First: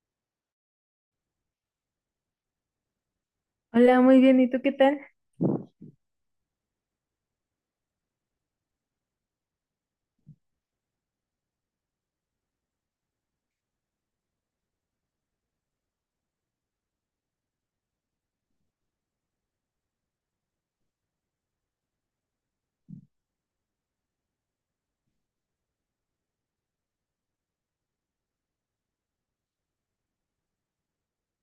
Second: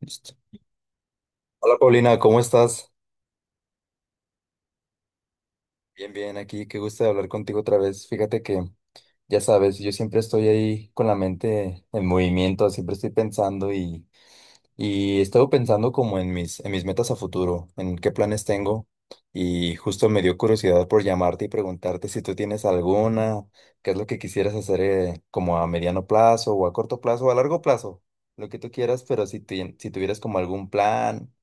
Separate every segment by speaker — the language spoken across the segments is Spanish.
Speaker 1: Listo. Hola Paulina, ¿cómo estás?
Speaker 2: Hola, muy bien. ¿Y tú qué tal?
Speaker 1: Bien, bien, aquí, qué gusto de hablar contigo otra vez. Fíjate que, ya sabes, yo siempre estoy ahí con la mente en movimiento, siempre estoy pensando y he estado pensando como en en mis metas a futuro, en qué planes tengo y justo me dio curiosidad por llamarte y preguntarte si tú tienes alguna, qué es lo que quisieras hacer como a mediano plazo o a corto plazo o a largo plazo, lo que tú quieras, pero si, si tuvieras como algún plan.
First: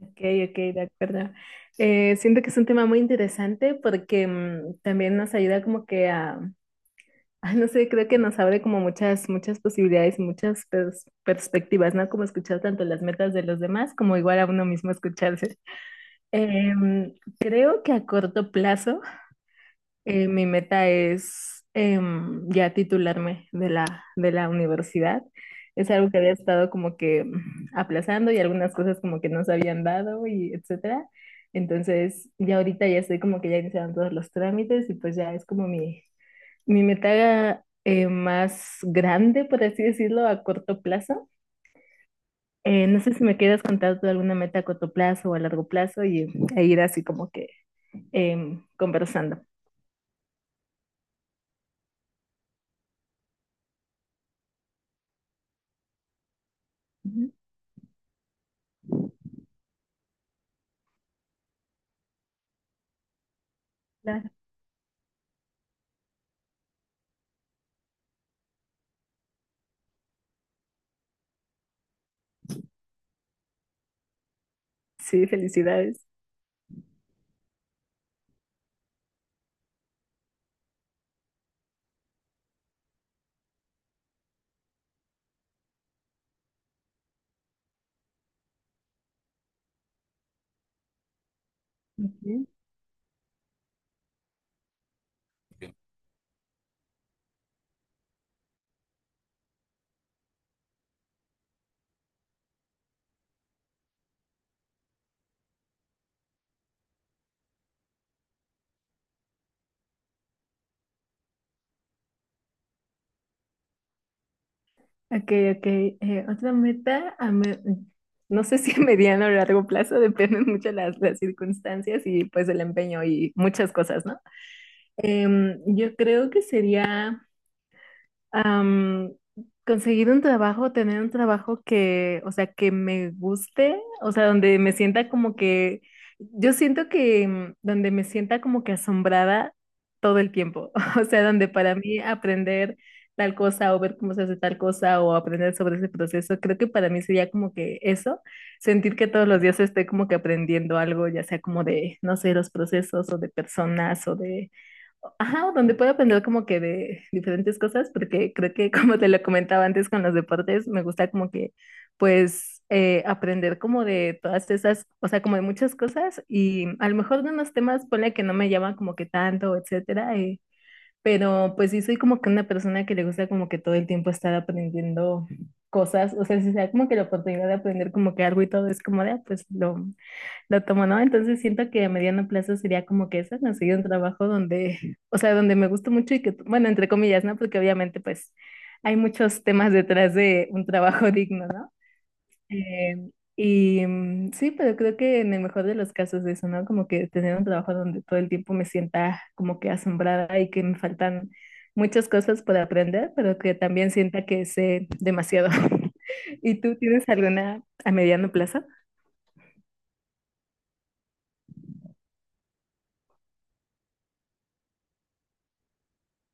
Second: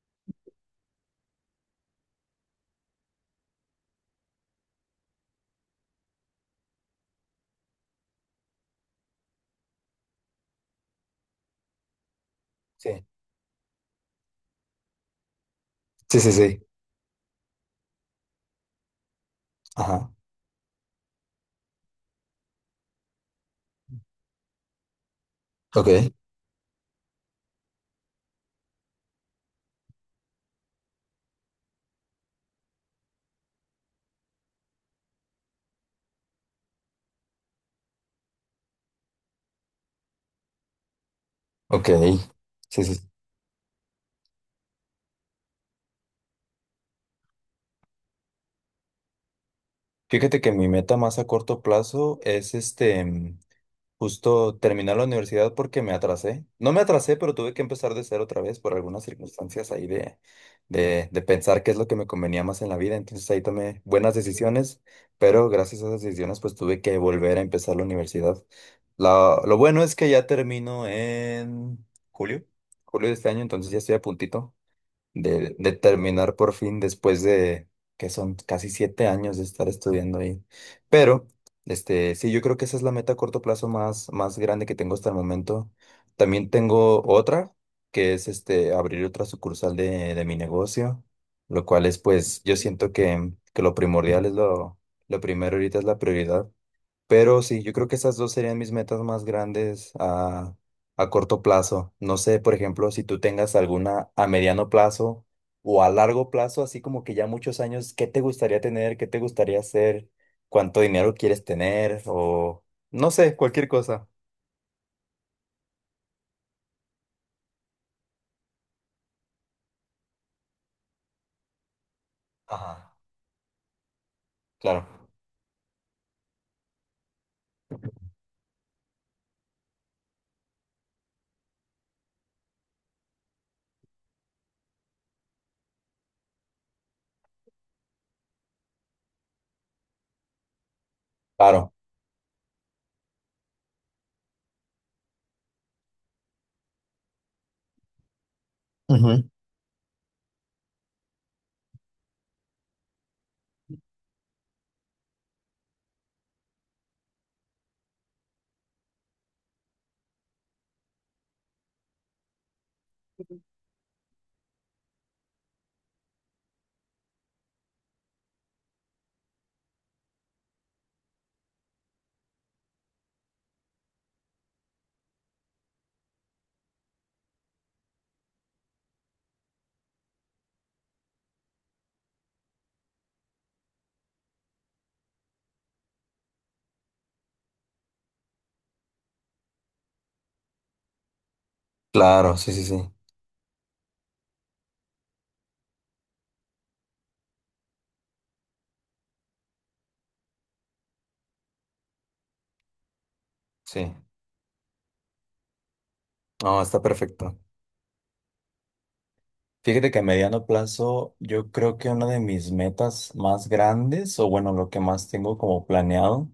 Speaker 2: Ok, ok, de acuerdo. Siento que es un tema muy interesante porque también nos ayuda como que a, ay, no sé, creo que nos abre como muchas, muchas posibilidades y muchas perspectivas, ¿no? Como escuchar tanto las
Speaker 1: Sí.
Speaker 2: metas de los demás como igual a uno mismo escucharse.
Speaker 1: Sí, sí, sí.
Speaker 2: Em, Creo que a corto plazo.
Speaker 1: Ajá.
Speaker 2: Mi meta es ya titularme de de la universidad.
Speaker 1: Ok.
Speaker 2: Es algo que había estado como que aplazando y algunas cosas como que no se habían dado y etcétera. Entonces, ya ahorita ya estoy como que ya iniciaron todos los trámites y pues ya es como mi meta más grande, por así decirlo, a corto plazo.
Speaker 1: Ok, sí,
Speaker 2: No
Speaker 1: sí.
Speaker 2: sé si me quieras contar tú alguna meta a corto plazo o a largo plazo y, e ir así como que conversando.
Speaker 1: Fíjate que mi meta más a corto plazo es este, justo terminar la universidad porque me atrasé. No me atrasé,
Speaker 2: Ujú.
Speaker 1: pero tuve que empezar de cero otra vez por algunas circunstancias ahí de, de pensar qué es lo que me convenía más en la vida. Entonces ahí tomé buenas
Speaker 2: Claro.
Speaker 1: decisiones, pero gracias a esas decisiones pues tuve que volver a empezar la universidad. Lo bueno es que ya termino en julio, julio de este año, entonces ya estoy a puntito
Speaker 2: Sí,
Speaker 1: de
Speaker 2: felicidades.
Speaker 1: terminar por fin después de que son casi 7 años de estar estudiando ahí. Pero, este, sí, yo creo que esa es la meta a corto plazo más, más grande que tengo hasta el momento. También tengo otra, que es este, abrir otra sucursal de mi negocio, lo cual es, pues,
Speaker 2: Ujú.
Speaker 1: yo siento que lo primordial es lo primero ahorita es la prioridad. Pero sí, yo creo que esas dos serían mis metas más grandes a corto plazo. No sé, por ejemplo, si tú tengas alguna a mediano plazo o a largo plazo, así como que ya muchos años, ¿qué te gustaría tener? ¿Qué te gustaría hacer? ¿Cuánto dinero quieres tener? O no sé, cualquier cosa.
Speaker 2: Ok, ok. Otra meta, a no sé si a mediano o largo plazo, dependen mucho las circunstancias y pues el
Speaker 1: Ajá,
Speaker 2: empeño y muchas cosas, ¿no?
Speaker 1: claro.
Speaker 2: Yo creo que sería am, conseguir un trabajo, tener un trabajo que, o sea, que me guste, o sea, donde me sienta como que, yo siento que donde me sienta como que asombrada todo el tiempo, o sea, donde
Speaker 1: Claro.
Speaker 2: para mí aprender tal cosa o ver cómo se hace tal cosa o aprender sobre ese proceso, creo que para mí sería como que eso, sentir que
Speaker 1: Ujú.
Speaker 2: todos los días estoy como que aprendiendo algo, ya sea como de, no sé, los procesos o de personas o de Ajá, o donde puedo aprender como que de diferentes cosas, porque creo que como te lo comentaba antes con los deportes, me gusta como que pues aprender como de todas esas, o sea, como de muchas cosas y a lo mejor de unos temas, ponle que no me llaman como que tanto, etcétera, pero pues sí soy como que una persona que le gusta como que todo el tiempo estar aprendiendo cosas, o sea, si sea como que la oportunidad de aprender como que algo y todo es como de, ah, pues lo tomo, ¿no? Entonces siento que a mediano plazo sería como que eso, conseguir un trabajo donde, o sea, donde me gusta mucho y que, bueno, entre comillas, ¿no? Porque obviamente pues hay muchos temas detrás de un trabajo digno, ¿no?
Speaker 1: Claro, sí, sí, sí.
Speaker 2: Eh, y sí, pero creo que en el mejor de los casos eso, ¿no? Como que tener un trabajo donde todo el tiempo me sienta como que asombrada y que me faltan muchas cosas por aprender, pero que también
Speaker 1: Sí.
Speaker 2: sienta que sé demasiado. ¿Y
Speaker 1: No,
Speaker 2: tú
Speaker 1: está
Speaker 2: tienes
Speaker 1: perfecto.
Speaker 2: alguna a mediano plazo?
Speaker 1: Fíjate que a mediano plazo, yo creo que una de mis metas más grandes, o bueno, lo que más tengo como planeado,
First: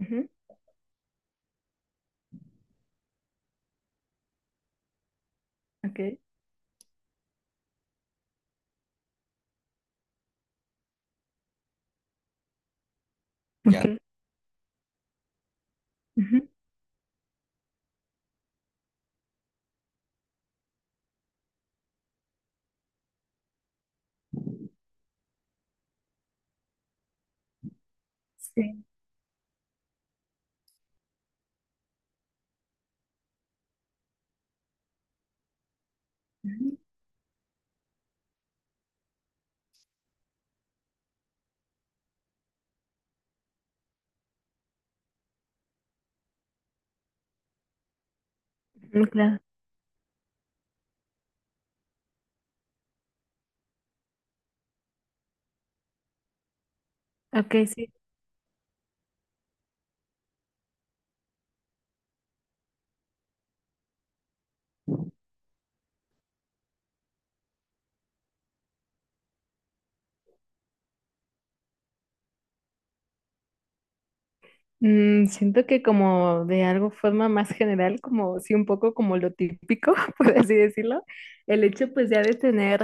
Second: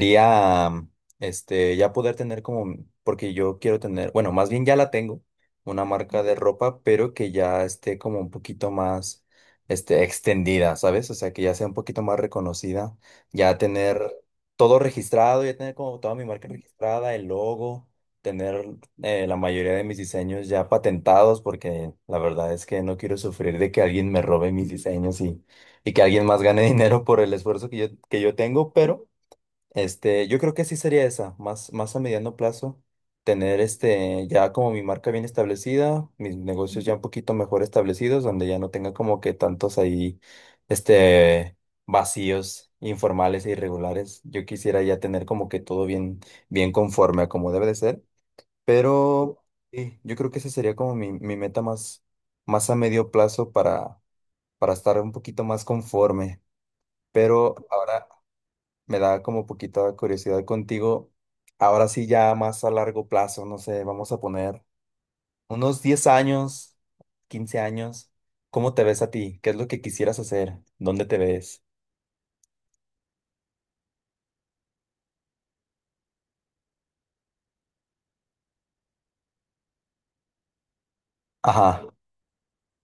Speaker 2: Ujú,
Speaker 1: este ya poder tener como, porque yo quiero tener, bueno, más bien ya la tengo, una
Speaker 2: ok.
Speaker 1: marca de ropa, pero que ya esté como un poquito más este extendida, ¿sabes? O sea, que ya sea un poquito más reconocida, ya
Speaker 2: Ya.
Speaker 1: tener todo registrado, ya tener como toda mi marca
Speaker 2: Ok.
Speaker 1: registrada, el logo tener la mayoría de mis diseños ya patentados porque la verdad es que no quiero sufrir de que alguien me robe mis diseños y que alguien más gane dinero por el esfuerzo que yo tengo,
Speaker 2: Sí.
Speaker 1: pero este, yo creo que sí sería esa, más, más a mediano plazo, tener este, ya como mi marca bien establecida, mis
Speaker 2: Ujú,
Speaker 1: negocios ya un poquito mejor establecidos, donde ya no tenga como que tantos ahí, este, vacíos informales e irregulares. Yo quisiera ya tener como que todo bien, bien conforme a como debe de ser.
Speaker 2: claro.
Speaker 1: Pero sí, yo creo que esa sería como mi meta más, más a medio plazo para estar un poquito más conforme. Pero
Speaker 2: Ok, sí.
Speaker 1: ahora me da como poquita curiosidad contigo. Ahora sí, ya más a largo plazo, no sé, vamos a poner unos 10 años, 15 años. ¿Cómo te ves a ti? ¿Qué es lo que quisieras hacer? ¿Dónde te ves?
Speaker 2: Siento que como de algo forma más general, como sí, un poco como lo típico, por así decirlo, el
Speaker 1: Ajá,
Speaker 2: hecho pues ya de tener,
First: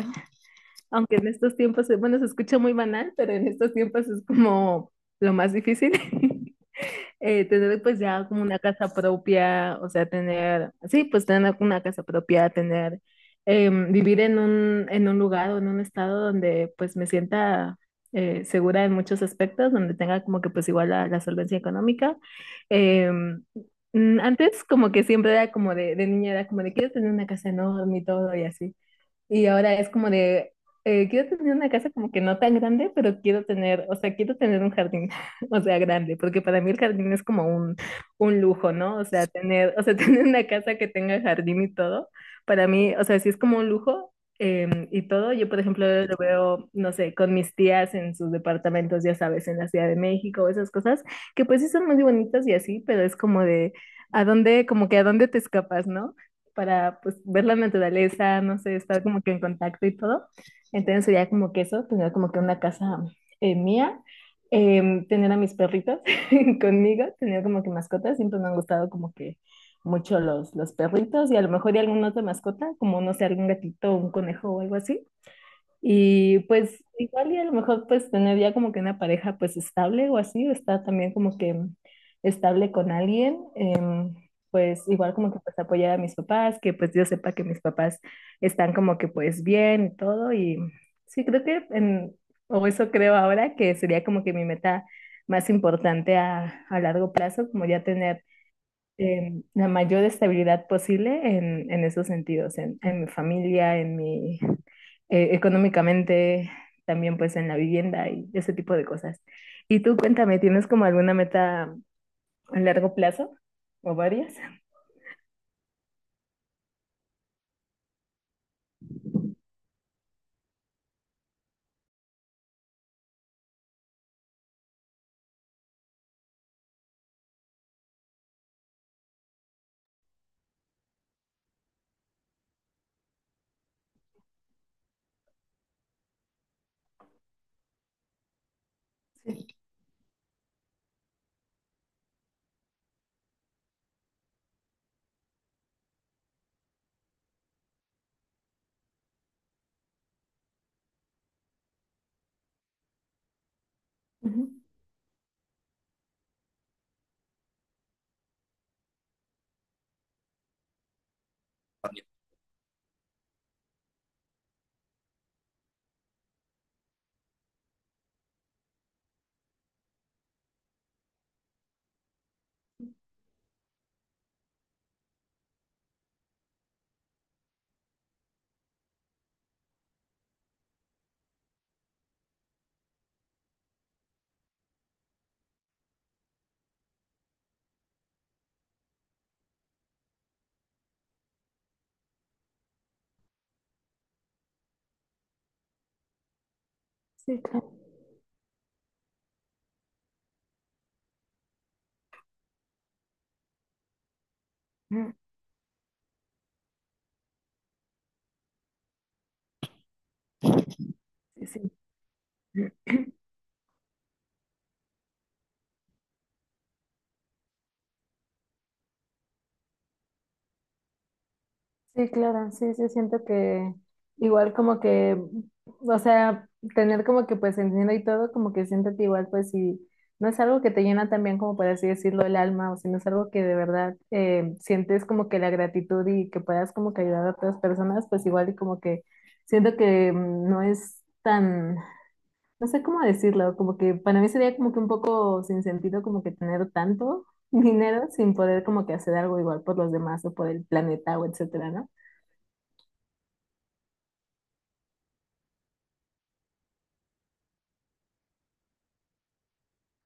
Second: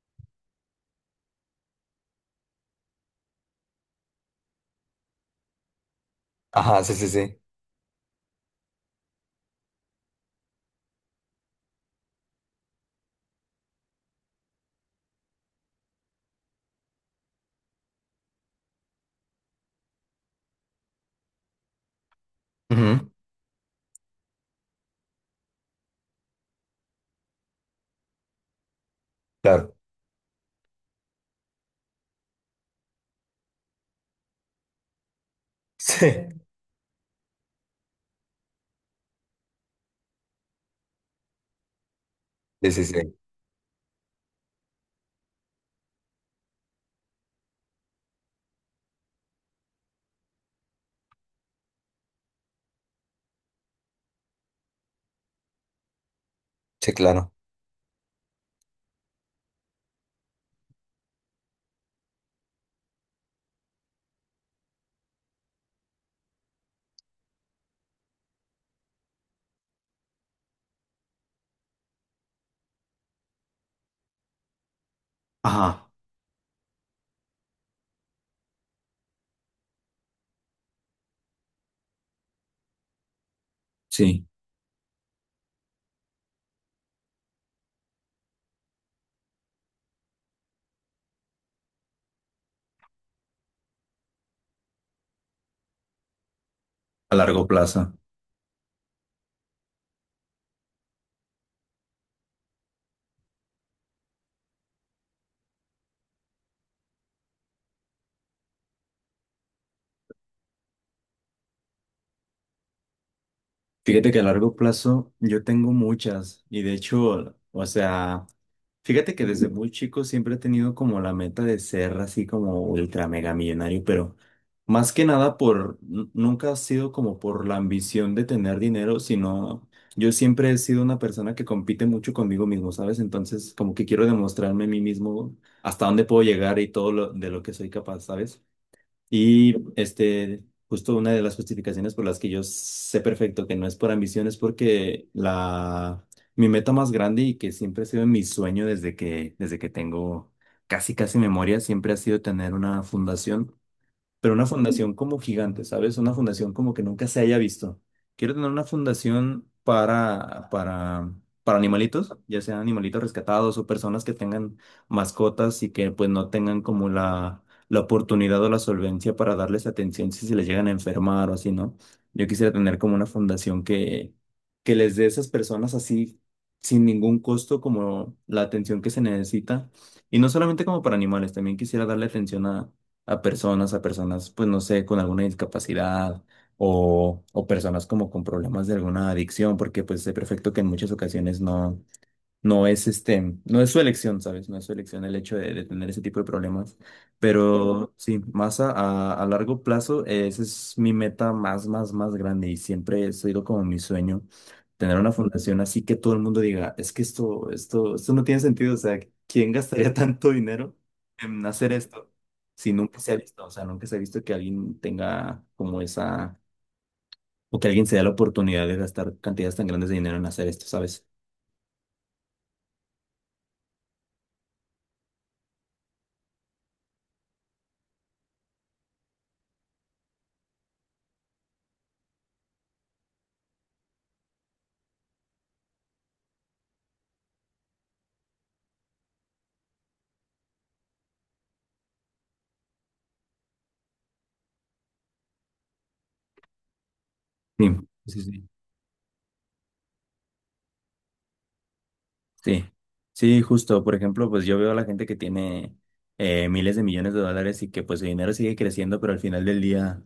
Speaker 2: aunque en estos tiempos, bueno, se escucha muy banal, pero en estos tiempos es como lo más difícil.
Speaker 1: ajá, sí, sí, sí.
Speaker 2: Tener pues ya como una casa propia, o sea, tener, sí, pues tener una casa propia, tener, vivir en un lugar o en un estado donde pues me sienta segura en muchos aspectos, donde tenga como que pues igual la solvencia económica.
Speaker 1: Ujú,
Speaker 2: Eh, Antes como que siempre era como de niña, era como de quiero tener una casa enorme y todo y así. Y
Speaker 1: claro.
Speaker 2: ahora es como de, quiero tener una casa como que no tan grande, pero quiero tener, o sea, quiero tener un jardín, o sea,
Speaker 1: Sí,
Speaker 2: grande, porque para mí el jardín es como un lujo, ¿no? O sea, tener, o sea, tener una casa que tenga jardín y todo, para
Speaker 1: sí, sí,
Speaker 2: mí, o
Speaker 1: sí,
Speaker 2: sea, sí es como un lujo y todo. Yo, por ejemplo, lo veo, no sé, con mis tías en sus departamentos, ya sabes, en la Ciudad de México, esas cosas, que pues sí son muy bonitas y así, pero es como de, ¿a dónde, como que a dónde te escapas, ¿no?
Speaker 1: sí,
Speaker 2: Para pues
Speaker 1: claro.
Speaker 2: ver la naturaleza, no sé, estar como que en contacto y todo. Entonces sería como que eso, tener como que una casa mía, tener a mis perritos conmigo, tener como que mascotas, siempre me han gustado como que mucho los perritos y a lo mejor y alguna otra mascota, como no sé, algún gatito, un conejo o algo así.
Speaker 1: Ajá,
Speaker 2: Y pues igual y a lo mejor pues tener ya como que una pareja pues estable o así, o estar también como que estable con alguien,
Speaker 1: sí,
Speaker 2: pues igual como que pues apoyar a mis papás, que pues yo sepa que mis papás están como que pues bien y todo. Y sí, creo que, en, o eso creo ahora, que sería como que mi meta más importante a largo
Speaker 1: a largo
Speaker 2: plazo, como ya
Speaker 1: plazo.
Speaker 2: tener la mayor estabilidad posible en esos sentidos, en mi familia, en mi, económicamente, también pues en la vivienda y ese tipo de cosas. Y tú cuéntame, ¿tienes como alguna meta a largo plazo o
Speaker 1: Fíjate que a
Speaker 2: varias?
Speaker 1: largo plazo yo tengo muchas y de hecho, o sea, fíjate que desde muy chico siempre he tenido como la meta de ser así como ultra mega millonario, pero más que nada por, nunca ha sido como por la ambición de tener dinero, sino yo siempre he sido una persona que compite mucho conmigo mismo, ¿sabes? Entonces como que quiero demostrarme a mí mismo hasta dónde puedo llegar y todo lo, de lo que soy capaz, ¿sabes? Y este, justo una de las justificaciones por las que yo sé perfecto que no es por ambición es porque la, mi meta más grande y que siempre ha sido mi sueño desde que tengo casi, casi memoria, siempre ha sido tener una fundación pero una
Speaker 2: Ujú.
Speaker 1: fundación como gigante, ¿sabes? Una fundación como que nunca se haya visto. Quiero tener una fundación para animalitos, ya sean animalitos rescatados o personas que tengan mascotas y que pues no tengan como la oportunidad o la solvencia para darles atención si se les llegan a enfermar o así, ¿no? Yo quisiera tener como una fundación que les dé a esas personas así sin ningún costo como la atención que se necesita. Y no solamente como para animales, también quisiera darle atención a a personas, pues no sé, con alguna discapacidad o personas como con problemas de alguna adicción, porque pues sé perfecto que en muchas ocasiones no. No es este, no es su elección, ¿sabes? No es su elección el hecho de tener ese tipo de problemas.
Speaker 2: Sí, claro.
Speaker 1: Pero sí, más a, a largo plazo, esa es mi meta más, más, más grande y siempre ha sido como mi sueño, tener una
Speaker 2: Mm.
Speaker 1: fundación así que todo el mundo diga, es que esto no tiene sentido, o sea, ¿quién gastaría tanto dinero en
Speaker 2: Sí,
Speaker 1: hacer
Speaker 2: sí.
Speaker 1: esto si nunca se ha visto? O sea, nunca se ha visto que alguien tenga como esa, o que alguien se dé la oportunidad de gastar cantidades tan grandes de dinero en hacer esto, ¿sabes?
Speaker 2: Sí, claro, sí, sí, siento que igual como que, o sea, tener como que pues el dinero y todo, como que siento que igual pues si no es algo que te llena también como por así decirlo el alma, o si no es algo que de verdad sientes como que la gratitud y que puedas como que ayudar a otras personas, pues igual y como que siento que no es tan, no sé cómo decirlo, como que para mí sería como que un poco sin sentido como que tener tanto
Speaker 1: Sí,
Speaker 2: dinero
Speaker 1: sí,
Speaker 2: sin
Speaker 1: sí.
Speaker 2: poder como que hacer algo igual por los demás o por el planeta o etcétera, ¿no?
Speaker 1: Sí, sí, justo. Por ejemplo, pues yo veo a la gente que tiene miles de millones de dólares y que pues el dinero sigue creciendo, pero al final del día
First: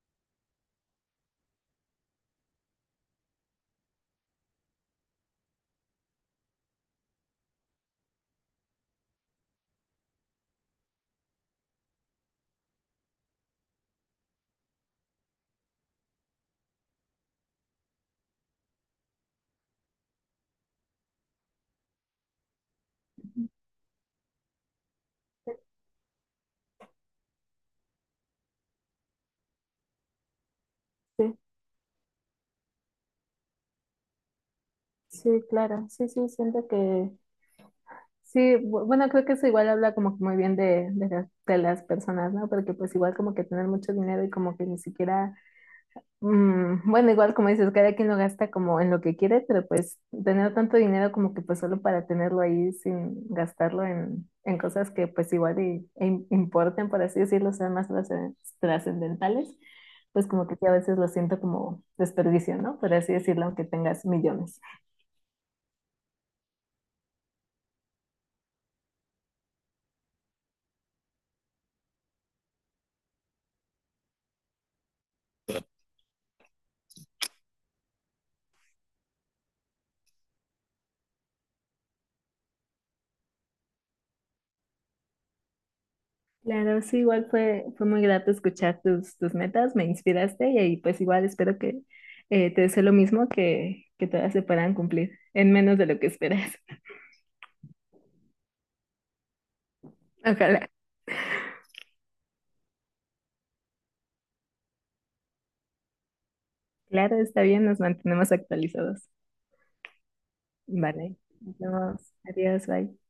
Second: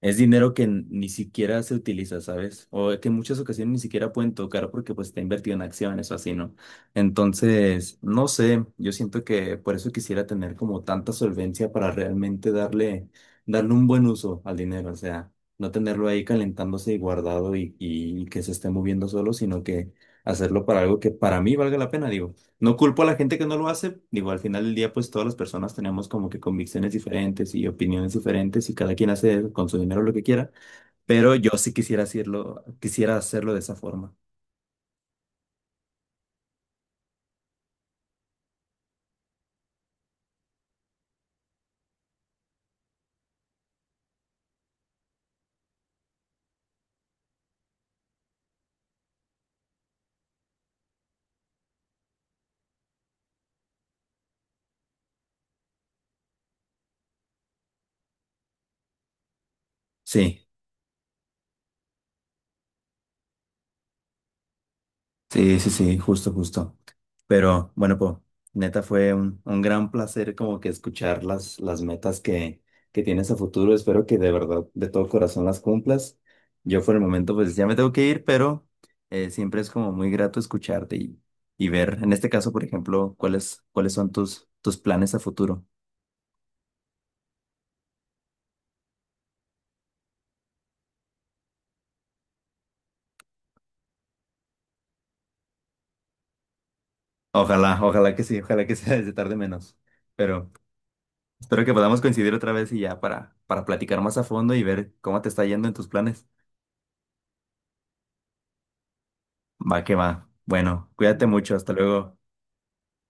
Speaker 1: es dinero que ni siquiera se utiliza, ¿sabes? O que en muchas ocasiones ni siquiera pueden tocar porque pues está invertido en acciones o así, ¿no? Entonces, no sé, yo siento que por eso quisiera tener como tanta solvencia para realmente darle, darle un buen uso al dinero, o sea, no tenerlo ahí calentándose y guardado y que se esté moviendo solo, sino que hacerlo para algo que para mí valga la pena, digo. No culpo a la gente que no lo hace, digo, al final del día pues todas las personas tenemos como que convicciones diferentes y opiniones diferentes y cada quien hace con su dinero lo que quiera,
Speaker 2: Sí,
Speaker 1: pero yo sí quisiera hacerlo de esa forma.
Speaker 2: sí, claro, sí, sí, siento que sí, bueno, creo que eso igual habla como que muy bien de las personas, ¿no? Porque pues igual como que tener mucho dinero y como que ni siquiera, bueno, igual como dices, cada quien lo gasta como en lo que quiere, pero pues tener tanto dinero como que pues solo para tenerlo ahí sin gastarlo en cosas que pues igual y, e importen, por así decirlo, sean más trascendentales, pues
Speaker 1: Sí.
Speaker 2: como que sí, a veces lo siento como desperdicio, ¿no? Por así decirlo, aunque tengas millones.
Speaker 1: Sí, sí, sí, justo, justo. Pero bueno, pues neta fue un gran placer como que escuchar las metas que tienes a futuro. Espero que de verdad, de todo corazón las cumplas. Yo por el momento pues ya me tengo que ir, pero siempre es como muy grato escucharte y ver, en este caso, por ejemplo, cuáles, cuáles son tus, tus planes a futuro.
Speaker 2: Claro, sí, igual fue, fue muy grato escuchar tus, tus metas, me inspiraste y ahí pues igual espero que te deseo lo mismo que todas se puedan cumplir en menos de lo que esperas.
Speaker 1: Ojalá, ojalá que sí, ojalá que sea desde tarde menos. Pero
Speaker 2: Ojalá.
Speaker 1: espero que podamos coincidir otra vez y ya para platicar más a fondo y ver cómo te está yendo en tus planes.
Speaker 2: Claro, está bien, nos mantenemos actualizados.
Speaker 1: Va que va. Bueno,
Speaker 2: Vale,
Speaker 1: cuídate mucho,
Speaker 2: nos
Speaker 1: hasta
Speaker 2: vemos.
Speaker 1: luego.
Speaker 2: Adiós, bye.